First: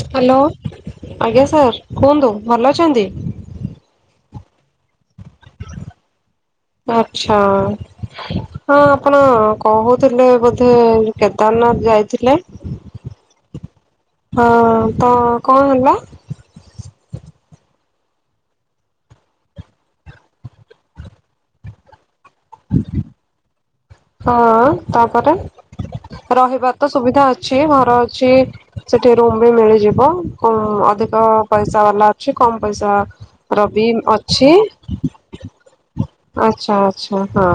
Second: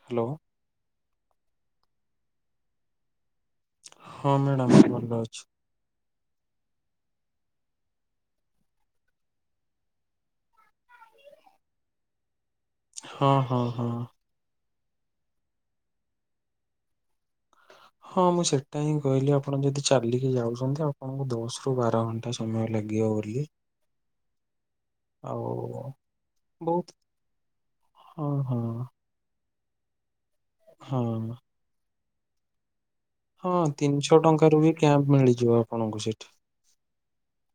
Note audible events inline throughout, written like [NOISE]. Hello ଆଜ୍ଞା sir କୁହନ୍ତୁ ଭଲ ଅଛନ୍ତି। ହଁ ମ୍ୟାଡାମ ଭଲ ଅଛୁ। ଆଛା ହଁ ଆପଣ କଁ କହୁଥିଲେ ବୋଧେ କେଦାରନାଥ ହଁ ଯାଇଥିଲେ। ହଁ ହଁ ହଁ। ହଁ ତ କଣ ହେଲା। ହଁ ମୁଁ ସେଟା ହିଁ କହିଲି ଆପଣ ଯଦି ଚାଲିକି ଯାଉଛନ୍ତି ଆପଣଙ୍କୁ ଦଶ ରୁ ବାର ଘଣ୍ଟା। ସମୟ ଲାଗିବ ବୋଲି। ହଁ ତାପରେ। ଆଉ ରହିବା ବହୁତ ତ ସୁବିଧା ଅଛି ଘର ହଁ ଅଛି ହଁ ସେଠି ରୁମ ବି ମିଳିଛି। ଯିବ ହଁ ଅଧିକ ପଇସା ବାଲା ଅଛି କମ ପଇସା ହଁ ରବି ତିନିଶହ ଅଛି ଟଙ୍କାରୁ ବି କ୍ୟାପ ମିଳିଯିବ ଆପଣଙ୍କୁ ସେଠି। ଆଚ୍ଛା ଆଚ୍ଛା ହଁ।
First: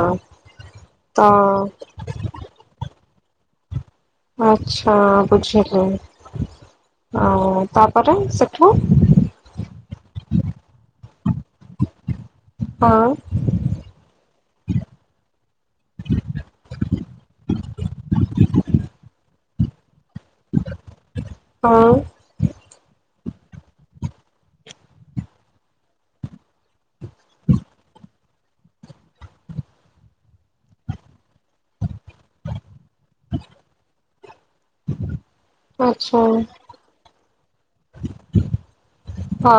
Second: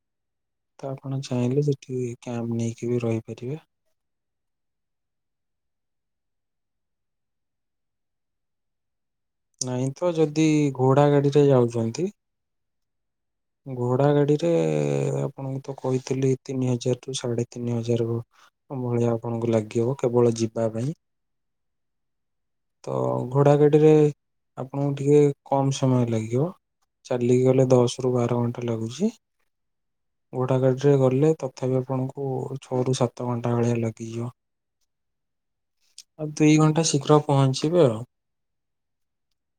ତ ଆପଣ ଚାହିଁଲେ ସେଠି କ୍ୟାମ୍ପ ନେଇକି ବି ରହିପାରିବେ। ଆଚ୍ଛା ବୁଝିଲି। ଆଉ ତାପରେ ସେଠୁ। ନାଇଁ ତ ଯଦି ଘୋଡା ଗାଡିରେ ଯାଉଚନ୍ତି ହଁ। ଘୋଡା ଗାଡିରେ ଆପଣଙ୍କୁ ତ କହିଥିଲି ତିନି ହଜାର ରୁ ସାଢେ ତିନି ହଜାର ହବ। ଭଳିଆ ଆପଣଙ୍କୁ ଲାଗିବି କେବଳ ଯିବା ପାଇଁ ହଁ ତ ଘୋଡ଼ା ଗାଡ଼ିରେ ଆପଣଙ୍କୁ ଟିକେ କମ୍ ସମୟ ଲାଗିବ ଚାଲିକି ଗଲେ ଦଶ ବାର ଘଣ୍ଟା ଲାଗୁଚି ଘୋଡ଼ା ଗାଡ଼ିରେ ଗଲେ ତଥାଵି ଆପଣଙ୍କୁ ଛଅ ରୁ ସାତ ଘଣ୍ଟା ଭଳିଆ ଲାଗିଯିବ। ଆଉ ଆଚ୍ଛା। ଦୁଇ ଘଣ୍ଟା ଶୀଘ୍ର ପହଞ୍ଚିବେ ଆଉ। ହଁ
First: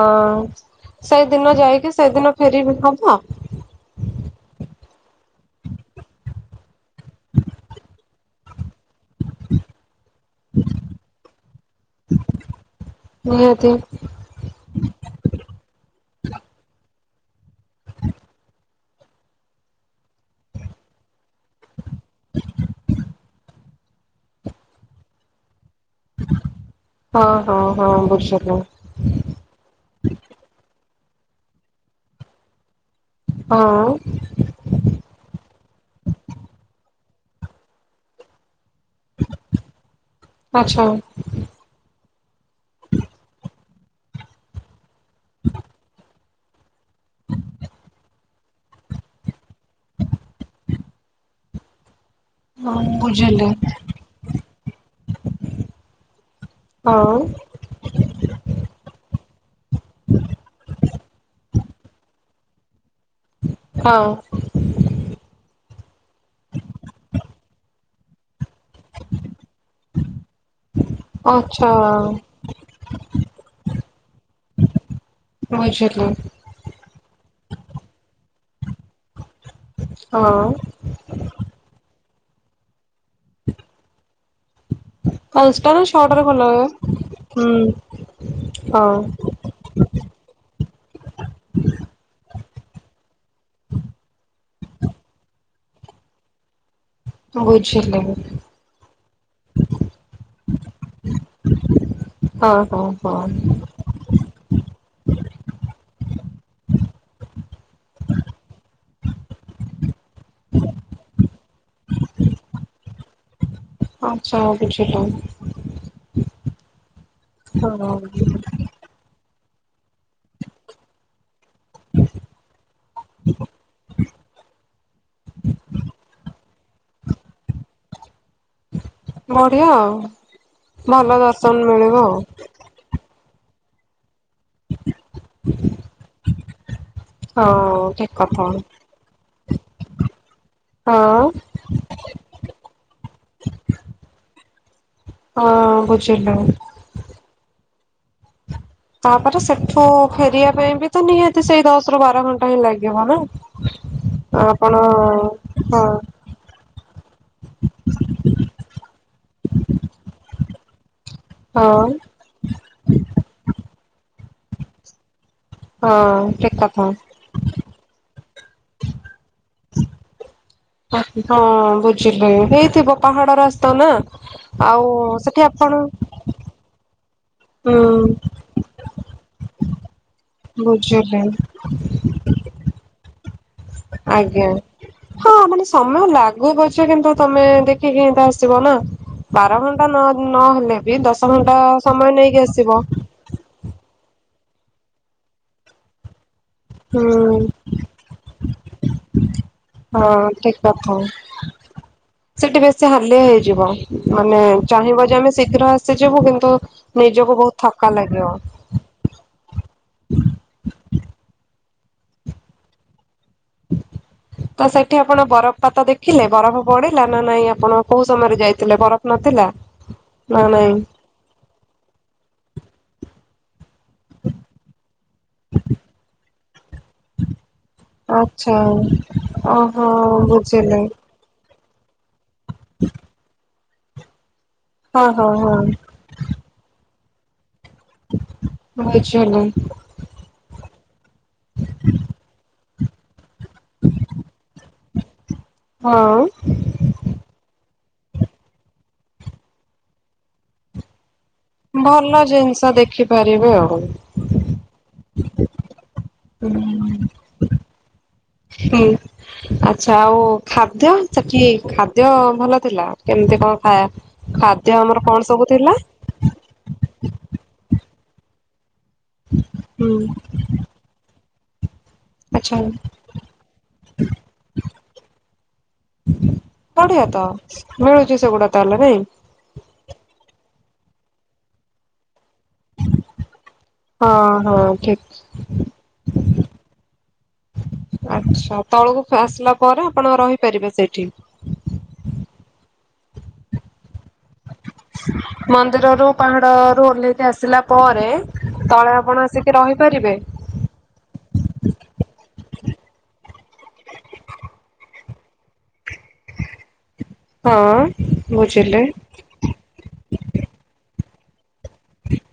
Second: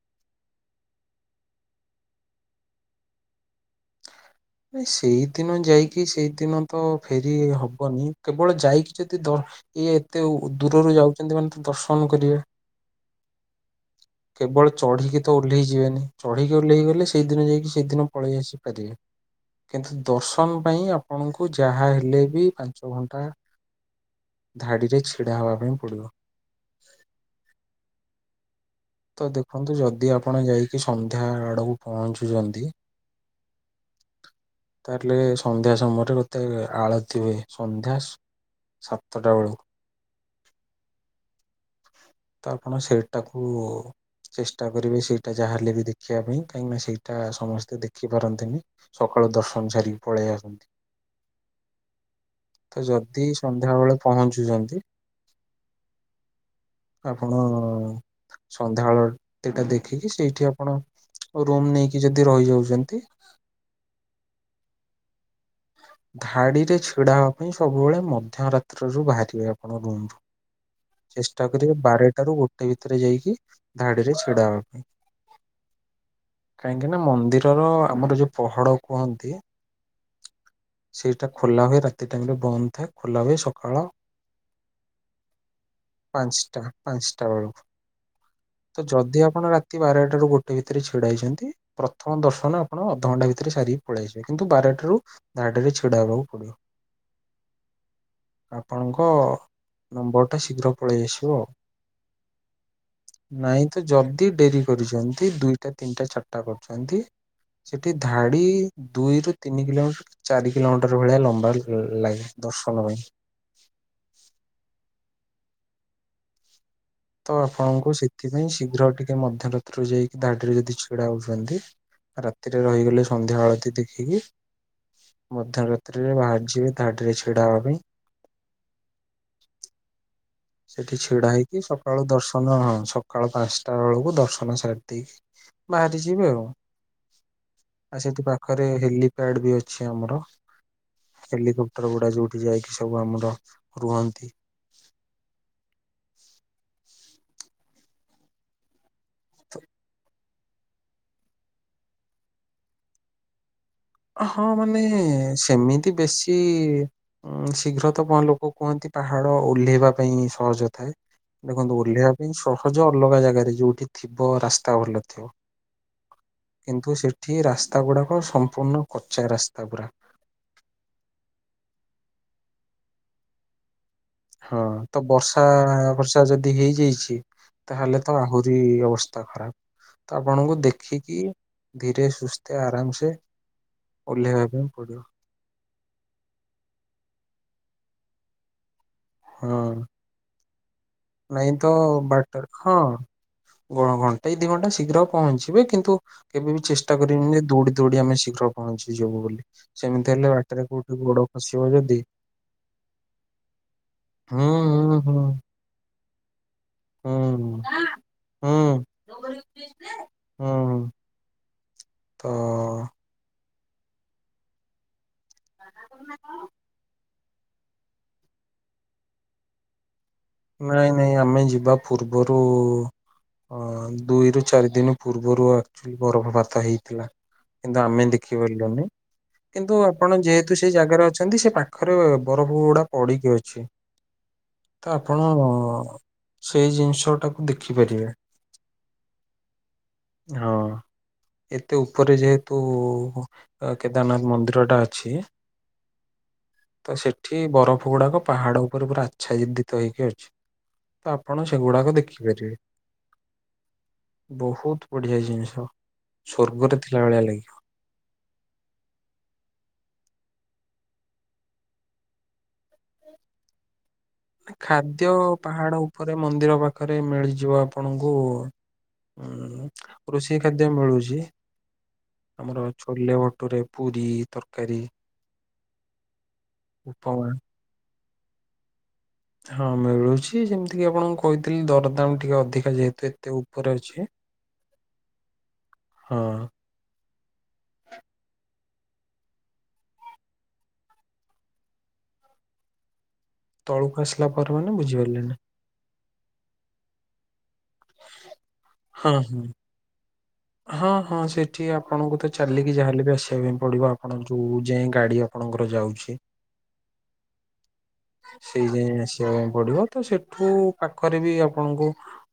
ସେଇଦିନ ଯାଇକି ସେଇଦିନ ଫେରିବି ହବ? ସେଇଦିନ ଯାଇକି ସେଇଦିନ ତ ଫେରି ହବନି କେବଳ ଯାଇକି ଯଦି ଦ ଇଏ ଏତେ ଦୂରରୁ ଯାଉଛନ୍ତି ମାନେ ତ ଦର୍ଶନ କରିବା। ନିହାତି। କେବଳ ଚଢି଼କି ତ ଓହ୍ଲେଇ ଯିବେନି ଚଢି଼କି ଓହ୍ଲେଇ ଗଲେ ସେଇଦିନ ଯାଇକି ସେଇଦିନ ପଳେଇ ଆସି ପାରିବେ କିନ୍ତୁ ଦର୍ଶନ ପାଇଁ ଆପଣଙ୍କୁ ଯାହା ହେଲେ ବି ପାଞ୍ଚ ଘଣ୍ଟା ଧାଡିରେ ଛିଡା ହବା ପାଇଁପ ହଁ ହଁ ହଁ ବୁଝିଲି। ତ ଦେଖନ୍ତୁ ଯଦି ଆପଣ ଯାଇକି ସନ୍ଧ୍ୟା ଆଡକୁ ପହଞ୍ଚୁଚନ୍ତି ହଁ ତାହଲେ ସନ୍ଧ୍ୟା ସୁ ତମର ବୋତେ ଆଳତିହୁଏ ସନ୍ଧ୍ୟା ସ ସାତଟା ବଳୁ। ଆଚ୍ଛା। ତ ଆପଣ ସେଟାକୁ ଚେଷ୍ଟା କରିବେ ସେଇଟା ଯାହାଲେ ବି ଦେଖିବା ପାଇଁ। କାହିଁକି ନା ସେଇଟା ସମସ୍ତେ ଦେଖି ପାରନ୍ତିନି ସକାଳୁ ଦର୍ଶନ ସାରିକି ପଳେଇ ଆସନ୍ତି। ହଁ ତ ଯଦି ବୁଝିଲି ସନ୍ଧ୍ୟାବଳେ ପହଞ୍ଚୁଚନ୍ତି ହଁ ଆପଣ। ଆଳତି ଟା ଦେଖିକି ସେଇଠି ଆପଣ ରୁମ୍ ନେଇକି ଯଦି ରହିଯାଉଚନ୍ତି। ହଁ। ଧାଡିରେ ଛିଡା ହବା ପାଇଁ ସବୁବଳେ ମ ମଧ୍ୟ ରାତ୍ରରୁ ବାହାରିବେ ଆପଣ ରୁମ୍ ରୁ। ଚେଷ୍ଟା ଆଚ୍ଛା। କରିବେ ବାରଟା ରୁ ଗୋଟେ ଭିତରେ ଯାଇକି ଧାଡିରେ ଛିଡା ହେବା ପାଇଁ। ମୁଁ ଇସ୍ କାହିଁକି ନା ମନ୍ଦିରର ଆମର ଯୋଉ ପହଡ଼ କୁହନ୍ତି। ହଁ ସେଇଟା ଖୋଲା ହୁଏ ରାତି ଟାଇମ୍ ରେ ବନ୍ଦ ଥାଏ ଖୋଲା ହୁଏ ସକାଳ ପାଞ୍ଚ ଟା ନା ଛଅଟା ରେ ଖୋଲା ହୁଏ ହୁଁ। ହଁ ଯଦି ଆପଣ ରାତି ବାରଟାରୁ ଗୋଟେ ଭିତରେ ଛିଡା ହେଇଛନ୍ତି ପ୍ରଥମ ଦର୍ଶନ ଆପଣ ଅଧଘଣ୍ଟା ଭିତରେ ସାରିବେ। ପଳେଇ‌ ଆସିବେ କିନ୍ତୁ ବାରଟାରୁ ଧାଡ଼ି ରେ ଛିଡା ହେବାକୁ ପଡ଼ିବ। ବୁଝିିଲି। ଆପଣଙ୍କ ନମ୍ବର ଟା ଶୀଘ୍ର ପଳେଇ ଆସିବ ଆଉ। ହଁ ହଁ ହଁ। ନାଇଁ ତ ଯଦି ଡେରି କରିଚନ୍ତି ଦୁଇଟା ତିନିଟା ଚାରିଟା କରୁଚନ୍ତି ସେଠି ଧାଡି ଦୁଇରୁୁ ତିନି କିଲୋମିଟର ଚାରି କିଲୋମିଟର ଭଳିଆ ଲମ୍ବା ଲାଇନ୍ ଦର୍ଶନ ପାଇଁ। ଆଚ୍ଛା ବୁଝିଲି [INAUDIBLE] ତ ହଁ ଆପଣଙ୍କୁ ସେଥିପାଇଁ ଶୀଘ୍ର ଟିକେ ମଧ୍ୟରାତ୍ରୁ ଯାଇକି ଧାଡିରେ ଯଦି ଛିଡା ହଉଛନ୍ତି ରାତିରେ ରହିଗଲେ ସନ୍ଧ୍ୟା ଆଳତି ଦେଖିକି ମଧ୍ୟ ରାତ୍ରିରେ ବାହାରି ଯିବେ ଧାଡିରେ ଛିଡା ହେବା ପାଇଁ। ବଢିଆ ଆଉ। ସେଠି ଭଲ ଛିଡା ଦର୍ଶନ ହେଇକି ମିଳିବ ସକାଳୁ ଦର୍ଶନ ହଁ ସ ସକାଳ ପାଞ୍ଚଟା ବେଳକୁ ଦର୍ଶନ ସାରି ଦେଇକି ବାହାରି ଯିବେ ଆଉ। ଆଉ ହଁ ଆ ଠିକ ସେଥି କଥା। ପାଖରେ ହେଲିପ୍ୟାଡ଼ ବି ଅଛି ଆମର। ହଁ ହେଲିକପ୍ଟର ଗୁଡା ଯୋଉଠି ଯାଇକି ସବୁ ଆମର ରୁହନ୍ତି। ହଁ ବୁଝିଲୁ। ତାପରେ ସେଠୁ ଫେରିବା ପାଇଁ ବିତ ନିହାତି ସେଇ ଦଶ ରୁ ବାର ଘଣ୍ଟା ହିଁ ଲାଗିବ ନା। ହଁ ଆପଣ ମାନେ ହଁ ସେମିତି ବେଶୀ ଶୀଘ୍ର ତ କଣ ଲୋକ କୁହନ୍ତି। ପାହାଡ ଓହ୍ଲେଇବା ପାଇଁ ସହଜ। ଥାଏ ଦେଖନ୍ତୁ ହଁ ଓହ୍ଲେଇିବା ପାଇଁ ସହଜ ଅଲଗା ଜାଗାରେ ଯୋଉଠି ଥିବ ରାସ୍ତା ଭଲ ଥିବ। ହଁ ଠିକ କଥା। କିନ୍ତୁ ସେଠି ରାସ୍ତା ଗୁଡାକ ସମ୍ପୂର୍ଣ୍ଣ। କଚା ରାସ୍ତା ପୁରା ହଁ ବୁଝିଲି ହେଇଥିବ ପାହାଡ ରାସ୍ତା ନା ହଁ ଆଉ ତ ସେଠି ବର୍ଷା ଆପଣ ବର୍ଷା ଯଦି ହେଇଯାଇଛି। ହୁଁ ତାହେଲେ ତ ଆହୁରି ଅବସ୍ଥା ଖରାପ୍। ତ ଆପଣଙ୍କୁ ଦେଖିକି ବୁଝିଲି ଧୀରେ ସୁସ୍ଥେ ଆରାମ ସେ। ଓହ୍ଲେଇବା ଆଜ୍ଞା ପାଇଁ ପଡିବ ହଁ। ସମୟ ଲାଗୁ ପଛେ କିନ୍ତୁ ତମେ ଦେଖିକି ଏତ ଆସିବ ନା ବାର ହଁ। ଘଣ୍ଟା ନଅ ନହଲେ ନାଇଁ ତ ବାଟ ହଁ। ଏଇ ଦି ଘଣ୍ଟା ଶୀଘ୍ର ପହଞ୍ଚିବେ କିନ୍ତୁ। କେବେ ବି ଚେଷ୍ଟା ହୁଁ କରିବି ନି ଯେ ଦୌଡ଼ି ଦୌଡ଼ି ଆମେ ଶୀଘ୍ର ପହଞ୍ଚିଯିବୁ ବୋଲି ସେମିତି ହଁ ହେଲେ ଠିକ ବାଟରେ କୋଉଠି କଥା। ବଡ଼ ଆସିବ ଯଦି ସେଠି ବେଶୀ ହାଲିଆ ହେଇଯିବ ମାନେ ହୁଁ ହୁଁ ଚାହିଁବ ଯେ ହୁଁ ଆମେ ଶୀଘ୍ର ଆସିଯିବୁ କିନ୍ତୁ ନିଜକୁ ବହୁତ୍ ହୁଁ ଥକା ଲାଗିବ। ହୁଁ ହୁଁ ତ ତ ସେଠି ଆପଣ ବରଫପାତ ଦେଖିଲେ ବରଫ ପଡିଲା। ନାଇଁ ଆପଣ କୋଉ ସମୟରେ ଯାଇଥିଲେ ବରଫ ନଥିଲା? ନାଇଁ ନାଇଁ ଆମେ ଯିବା ପୂର୍ବରୁ ହଁ ଦୁଇରୁ ଚାରି ଦିନ ପୂର୍ବରୁ ଆକଚ୍ୟୁଲି ବରଫପତା ହେଇଥିଲା। କିନ୍ତୁ ଆମେ ଆଚ୍ଛା ଦେଖିପାରିଲୁନି କିନ୍ତୁ ଓହୋ ଆପଣ ଯେହେତୁ ସେଇ ବୁଝିଲି ଜାଗାରେ ଅଛନ୍ତି ସେ ପା ପାଖରେ ବରଫ ଗୁଡ଼ା ପଡ଼ିକି ଅଛି। ହଁ ଆପଣ ହଁ ହଁ ସେଇ ଜିନିଷ ଟାକୁ ଦେ ଦେଖିପାରିବେ ବୁଝିଲି ହଁ। ଏତେ ଉପରେ ଯେହେତୁ କେଦାରନାଥ ମନ୍ଦିର ଟା ଅଛି ହଁ ତ ସେଠି ବରଫ [UNINTELLIGIBLE] ପାହାଡ଼ ଉପରେ ପୁରା ଆଚ୍ଛା ଦିଦିତ ହେଇକି ଅଛି। ତ ଆପଣ ସେଗୁଡାକ ଭଲ ଦେଖିପାରିବେ ଜିନିଷ ଦେଖିପାରିବେ ଆଉ। ବହୁତ ବଢିଆ ଜିନିଷ। ସ୍ୱର୍ଗରେ ଥିଲା ଭଳିଆ ଲାଗିବ। ହୁଁ ଆଚ୍ଛା ଆଉ ଖାଦ୍ୟ ସେଠି ଖାଦ୍ୟ ଭଲ ଥିଲା କେମିତି? କଣ [UNINTELLIGIBLE] ଆମର ଖାଦ୍ୟ କଣ ସବୁ ଥିଲା? ପାହାଡ ଉପରେ ମନ୍ଦିର ପାଖରେ ମିଳିଯିବ ଆପଣଙ୍କୁ ହୁଁ ହୁଁ କୃଷି ଖାଦ୍ୟ ମିଳୁଛି। ଆଚ୍ଛା ଆମର ଛୋଲେ ଭଟୋରେ ପୁରୀ ତରକାରୀ ବଢିଆ ତ ଉପମା ମିଳୁଛି ସେଗୁଡା ତାହେଲେ ନାଇଁ। ହଁ ମିଳୁଛି ଯେମିତି କିି ଆପଣଙ୍କୁ କହିଥିଲି ଦରଦାମ୍ ଟିକେ ଅଧିକା ଯେହେତୁ ଏତେ ଉପରେ ଅଛି। ହଁ ହଁ ଠିକ୍ ହଁ ଆଚ୍ଛା ତଳକୁ ଆସିଲା ପରେ ଆପଣ ରହିପାରିବେ ସେଇଠି। ତଳକୁ ଆସିଲା ପରେ ମାନେ ବୁଝିପାରିଲେନି ମନ୍ଦିରରୁ ପାହାଡ଼ ରୁ ଓହ୍ଲେଇକି ଆସିଲା ପରେ ତଳେ ହଁ ଆପଣ ହଁ। ଆସିକି ରହିପାରିବେ। ହଁ ହଁ ସେଠି ଆପଣଙ୍କୁ ତ ଚାଲିକି ଯାହାଲେ ବି ଆସିବାକୁ ପଡିବ ଆପଣ ଯୋଉ ଯାଏଁ ଗାଡି ଆପଣ ଆପଣଙ୍କର ଯାଉଛି। ହଁ ସେଇ ବୁଝିଲେ ଯାଏଁ ଆସିବାକୁ ପଡିବ ତ ସେଠୁ ପା ପାଖରେ ବି ଆପଣଙ୍କୁ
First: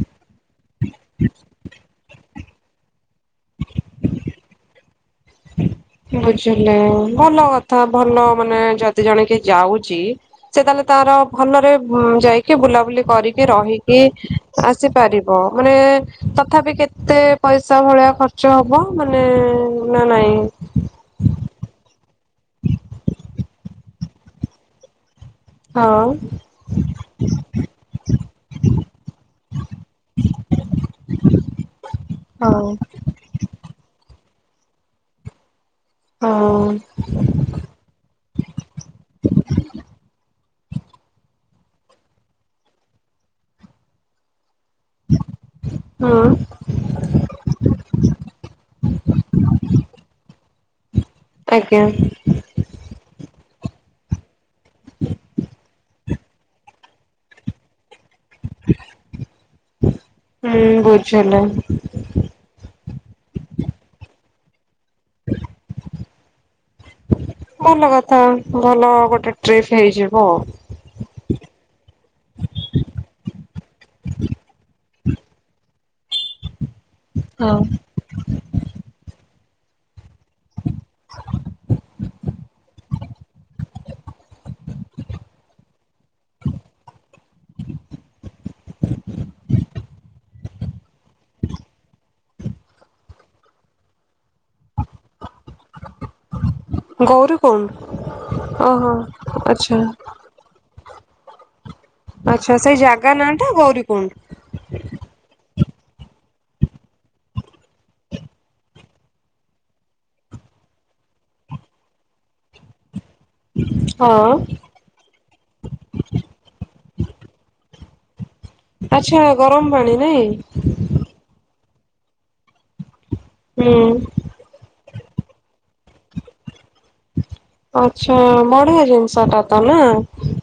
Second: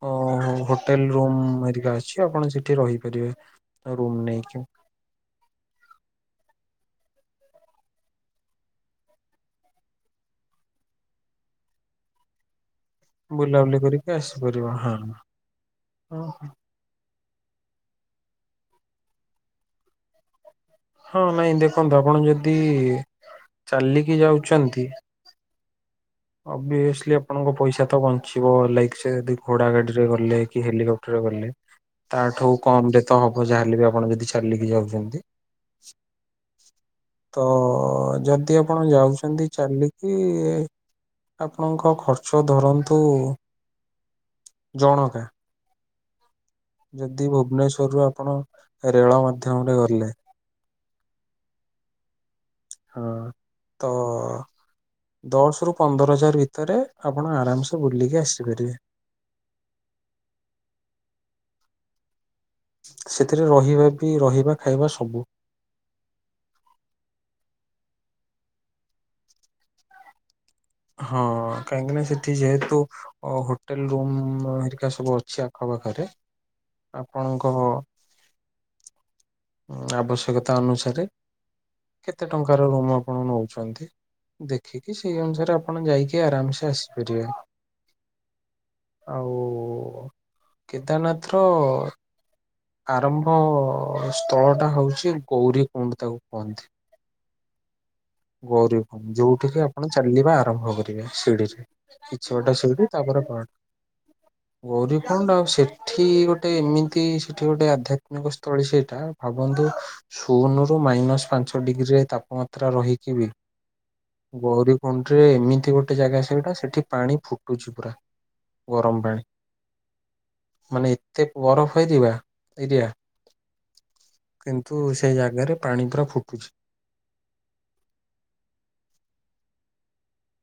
ଉଁ ହୋଟେଲ୍ ରୁମ୍ ହେରିକା ଅଛି ଆପଣ ସେଠି ରହିପାରିବେ। ରୁମ୍ ନେଇକି ବୁଝିଲି ଭଲ କଥା ଭଲ ମାନେ ଯଦି ଜଣେ କି ଯାଉଛି ସେ ତାହଲେ ତାର ଭଲରେ ଉଁ ଯାଇକି ବୁଲା ବୁଲି କରିକି ବୁଲାବୁଲି ରହିକି କରିକି ଆସିପାରିବ ହଁ ଆସିପାରିବ ମାନେ ହଁ ତଥାପି କେତେ ପଇସା ଭଳିଆ ଖର୍ଚ୍ଚ ହବ ମାନେ ନା ନାଇଁ? ହଁ ନାଇଁ ଦେଖନ୍ତୁ ଆପଣ ଯଦି ଚାଲିକି ଯାଉଛନ୍ତି ହଁ ଅଭିଅସଲି ଆପଣଙ୍କ ପଇସା ତ ବଞ୍ଚିବ ଲାଇକ ସେ ଯଦି ଘୋଡା ଗାଡିରେ ଗଲେ କି ହେଲିକପ୍ଟର ରେ ଗଲେ ତାଠୁ ହଉ। କମ ରେ ତ ହବ ଯାହାହେଲେ ବି ଆପଣ ଯଦି ଚାଲିକି ଯାଉଛନ୍ତି। ହଁ। ତ ଯଦି ଆପଣ ଯାଉଛନ୍ତି ଚାଲିକି ଆପଣଙ୍କ ଖର୍ଚ୍ଚ ଧରନ୍ତୁ ଜଣକା ହୁଁ। ଯଦି ଭୁବନେଶ୍ଵରରୁ ଆପଣ ରେଳ ମାଧ୍ୟମରେ ଗଲେ ଆଜ୍ଞା। ହଁ ତ ଦଶ ରୁ ପନ୍ଦର ଜାର ଭିତରେ ଆପଣ ଆରାମସ ବୁଲିକି ଆସିବେ ହୁଁ ବୁଝିଲି ସେଥିରେ ରହିବା ବି ରହିବା ଖାଇବା ସବୁ ଭଲ କଥା। ଭଲ ଗୋଟେ ଟ୍ରିପ୍ ହେଇଯିବ ଆଉ। ହଁ କାହିଁକି ନା ସେଠି ଯେହେତୁ ହୋଟେଲ ରୁମ୍ ହେରିକା ସବୁ ଅଛି ଆଖ ପାଖରେ ଆପଣଙ୍କ ହଁ। ଆବଶ୍ୟକତା ଅନୁସାରେ କେତେ ଟଙ୍କାର ରୁମ ଆପଣ ନଉଛନ୍ତି ଦେଖିକି ସେଇ ଅନୁସାରେ ଆପ ଆପଣ ଯାଇକି ଆରାମସେ ଆସିପାରିବେ ଆଉ କେଦାରନାଥ ର ଆରମ୍ଭ ସ୍ଥଳ ଟା ହଉଛି ଗୌରୀ କୁଣ୍ଡ ତାକୁ କୁହନ୍ତି ଗୌରୀକୁଣ୍ଡ ଗୌରୀ ଓହୋ କୁଣ୍ଡ ଯୋଉଠିକି ଆଚ୍ଛା। ଆପଣ ଚାଲିବା ଆର ଆରମ୍ଭ କରିବେ ସିଡିରେ କିଛି ବାଟ ଆଚ୍ଛା ସେଇ ସିଡି ଜାଗା ତାପରେ ନାଁ ବ ଟା ଗୌରୀକୁଣ୍ଡ ଗୌରୀ କୁଣ୍ଡ ଆଉ ସେ ସେଠି ଗୋଟେ ଏମିତି ସେଠି ଗୋଟେ ଆଧ୍ୟାତ୍ମିକ ସ୍ଥଳୀ ସେଇଟା ଭାବନ୍ତୁ ସୁନୁରୁ ମାଇନସ ପାଞ୍ଚ ଡିଗ୍ରୀରେ ତାପମାତ୍ରା ରହିକିିବି ହଁ ଗୌରୀ କୁଣ୍ଡ ଏମିତି ଗୋଟେ ଜାଗା ସେଇଟା ସେଠି ପାଣି ଫୁଟୁଛି ପୁରା। ଗରମ ଆଚ୍ଛା ପାଣି ଗରମ ପାଣି ନାଇଁ। ମାନେ ଏତେ ବରଫ ଫେରିବା ଏରିଆ ହୁଁ କିନ୍ତୁ ସେ ଜାଗାରେ ପାଣି ପୁରା ଫୁଟୁଚି। ଆଛା ବଢିଆ ଜିନିଷ ଟା ତ ନା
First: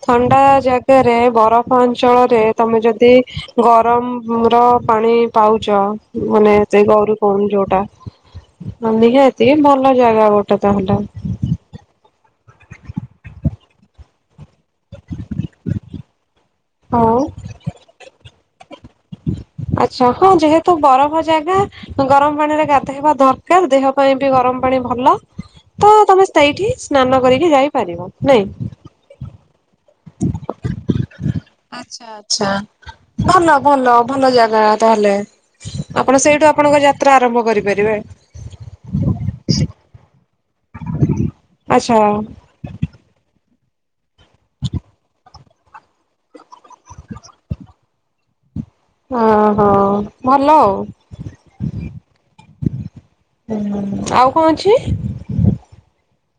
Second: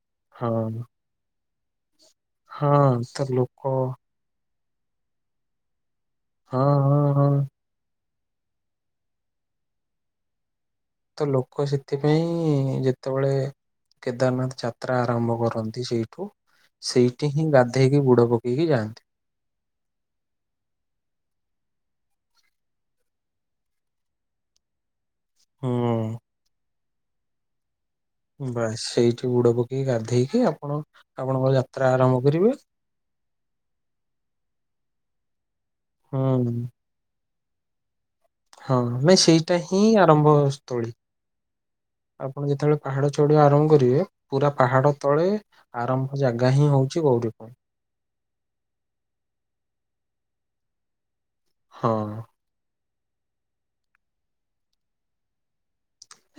ଥଣ୍ଡା ହଁ ଜାଗାରେ ବରଫ ଅଞ୍ଚଳରେ ହଁ ତମେ ଯଦି ତ ଲୋକ ଗରମ ର ପାଣି ପାଉଚ ମାନେ ହଁ ଏତେ ହଁ ଗୌର ହଁ କୁଣ୍ଡ ଯୋଉଟା ନିହାତି ଭଲ ଜାଗା ଗୋଟ ତ ଲୋକ ସେଥିପାଇଁ ଯେତେବେଳେ କେଦାରନାଥ ଯା ଯାତ୍ରା ଆରମ୍ଭ କରନ୍ତି ସେଇଠୁ ହଉ ସେଇଠି ହିଁ ଗାଧେଇକି ବୁଡ ପକେଇକି ଯାଆନ୍ତି। ଆଛା ହଁ ଯେହେତୁ ବରଫ ଜାଗା ଗରମ ପାଣି ରେ ଗାଧେଇବା ଦରକାର ଦେହ ପାଇଁ ବି ଗରମ ରମ ଭଲ ତ ହୁଁ ତମେ ସେଇଠି ସ୍ନାନ କରିକି ଯାଇ ବାସ୍ ସେଇଠି ବୁଡ ପକେଇକି ଗାଧେଇକି ଆପଣ ଆପଣଙ୍କ ଯାତ୍ରା ଆଚ୍ଛା ଆରମ୍ଭ କରିବେ। ଆଚ୍ଛା ଭଲ ଭଲ ଭଲ ଜାଗା ତାହେଲେ ଆପଣ ସେଇଠୁ ହୁଁ ଆପଣଙ୍କ ଯାତ୍ରା ଆରମ୍ଭ କରିପାରିବେ। ହଁ ମେ ସେଇଟା ହିଁ ଆରମ୍ଭ ସ୍ଥଳୀ। ଆଚ୍ଛା। ଆପଣ ଯେତେବେଳେ ପାହାଡ ଚଢିବା ଆରମ୍ଭ କରୁ ବେ ପୁରା ପାହାଡ ତଳେ ଆରମ୍ଭ ଜାଗା ହିଁ ହଉଛି ଗୌରୀ ଗୁଣ୍ଡ। ଓହୋ ଭଲ ଆଉ। ହଁ ହଁ ଆଉ କଣ ଅଛି?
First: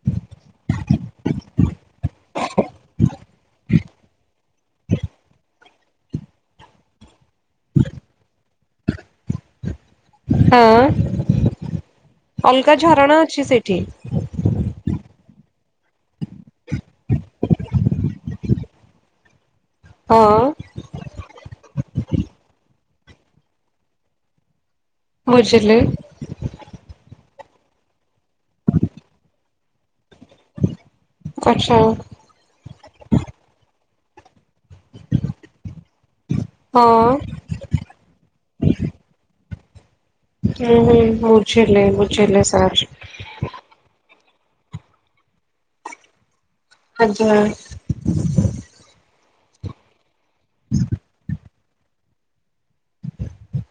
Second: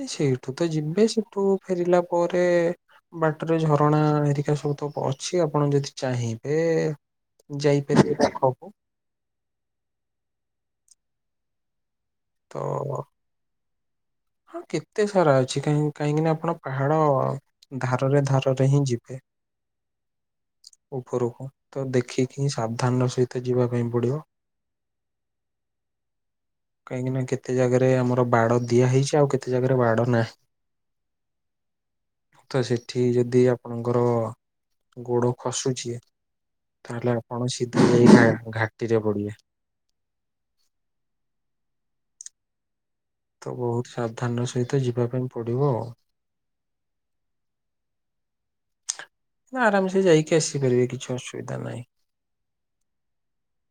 ସେଇଠୁ ତ ଯିବେ ସେଠୁ ଫେରିଲା ପରେ ବାଟରେ ଝରଣା ହେରିକା ସବୁତ ଅଛି ଆପଣ ଯଦି ଚାହିଁବେ ଯାଇପାରିବେ [UNINTELLIGIBLE] ଦେଖବୁ ହଁ। [UNINTELLIGIBLE] ଅଲଗା ଝରଣା ଅଛି ସେଇଠି ହଁ କେତେ ସାରା ଅଛି କାହିଁକି ନା ଆପଣ ପାହାଡ ଧାରରେ ଧାରରେ ହିଁ ଯିବେ ହଁ ଉପରକୁ ତ ଦେଖିକି ହିଁ [UNINTELLIGIBLE] ସାବ ସ୍ଥାନ ସହିତ ଯିବା ପାଇଁ ପଡିବ ବୁଝିଲି। କାହିଁକି ନା କେତେ ଜାଗାରେ ଆମର ବାଡ଼ ଦିଆ ହେଇଛି ଆଉ କେତେ ଜାଗାରେ ବାଡ଼ [UNINTELLIGIBLE] ଆଚ୍ଛା ତ ସେଠି ଯଦି ଆପଣଙ୍କର ଗୋଡ଼ ଖସୁଚି ତାହେଲେ ହଁ। ଆପଣ ସିଧା [UNINTELLIGIBLE] ଯାଇ ଘାଟିରେ ପଡିବେ ହୁଁ ହୁଁ ବୁଝିଲି ବୁଝିଲି ସାର୍ ଧ୍ୟାନ ସହିତ ଯିବା ପାଇଁ ପଡିବ ଆଉ ଆଜ୍ଞା। ଆରାମସେ ଯାଇକି ଆସିପାରିବେ କିଛି ଅସୁବିଧା ନାହିଁ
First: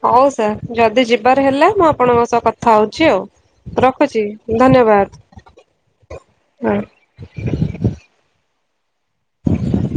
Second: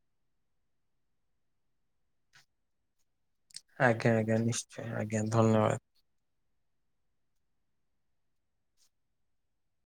ହଉ ସାର୍ ଯଦି ଯିବାର ହେଲା ମୁଁ ଆପଣଙ୍କ ସହ କଥା ହଉଛି ଆଉ ଆଜ୍ଞା ରଖୁଛି ଆଜ୍ଞା ନିଶ୍ଚୟ ଆଜ୍ଞା ଧନ୍ୟବାଦ ହଁ ହ [INAUDIBLE]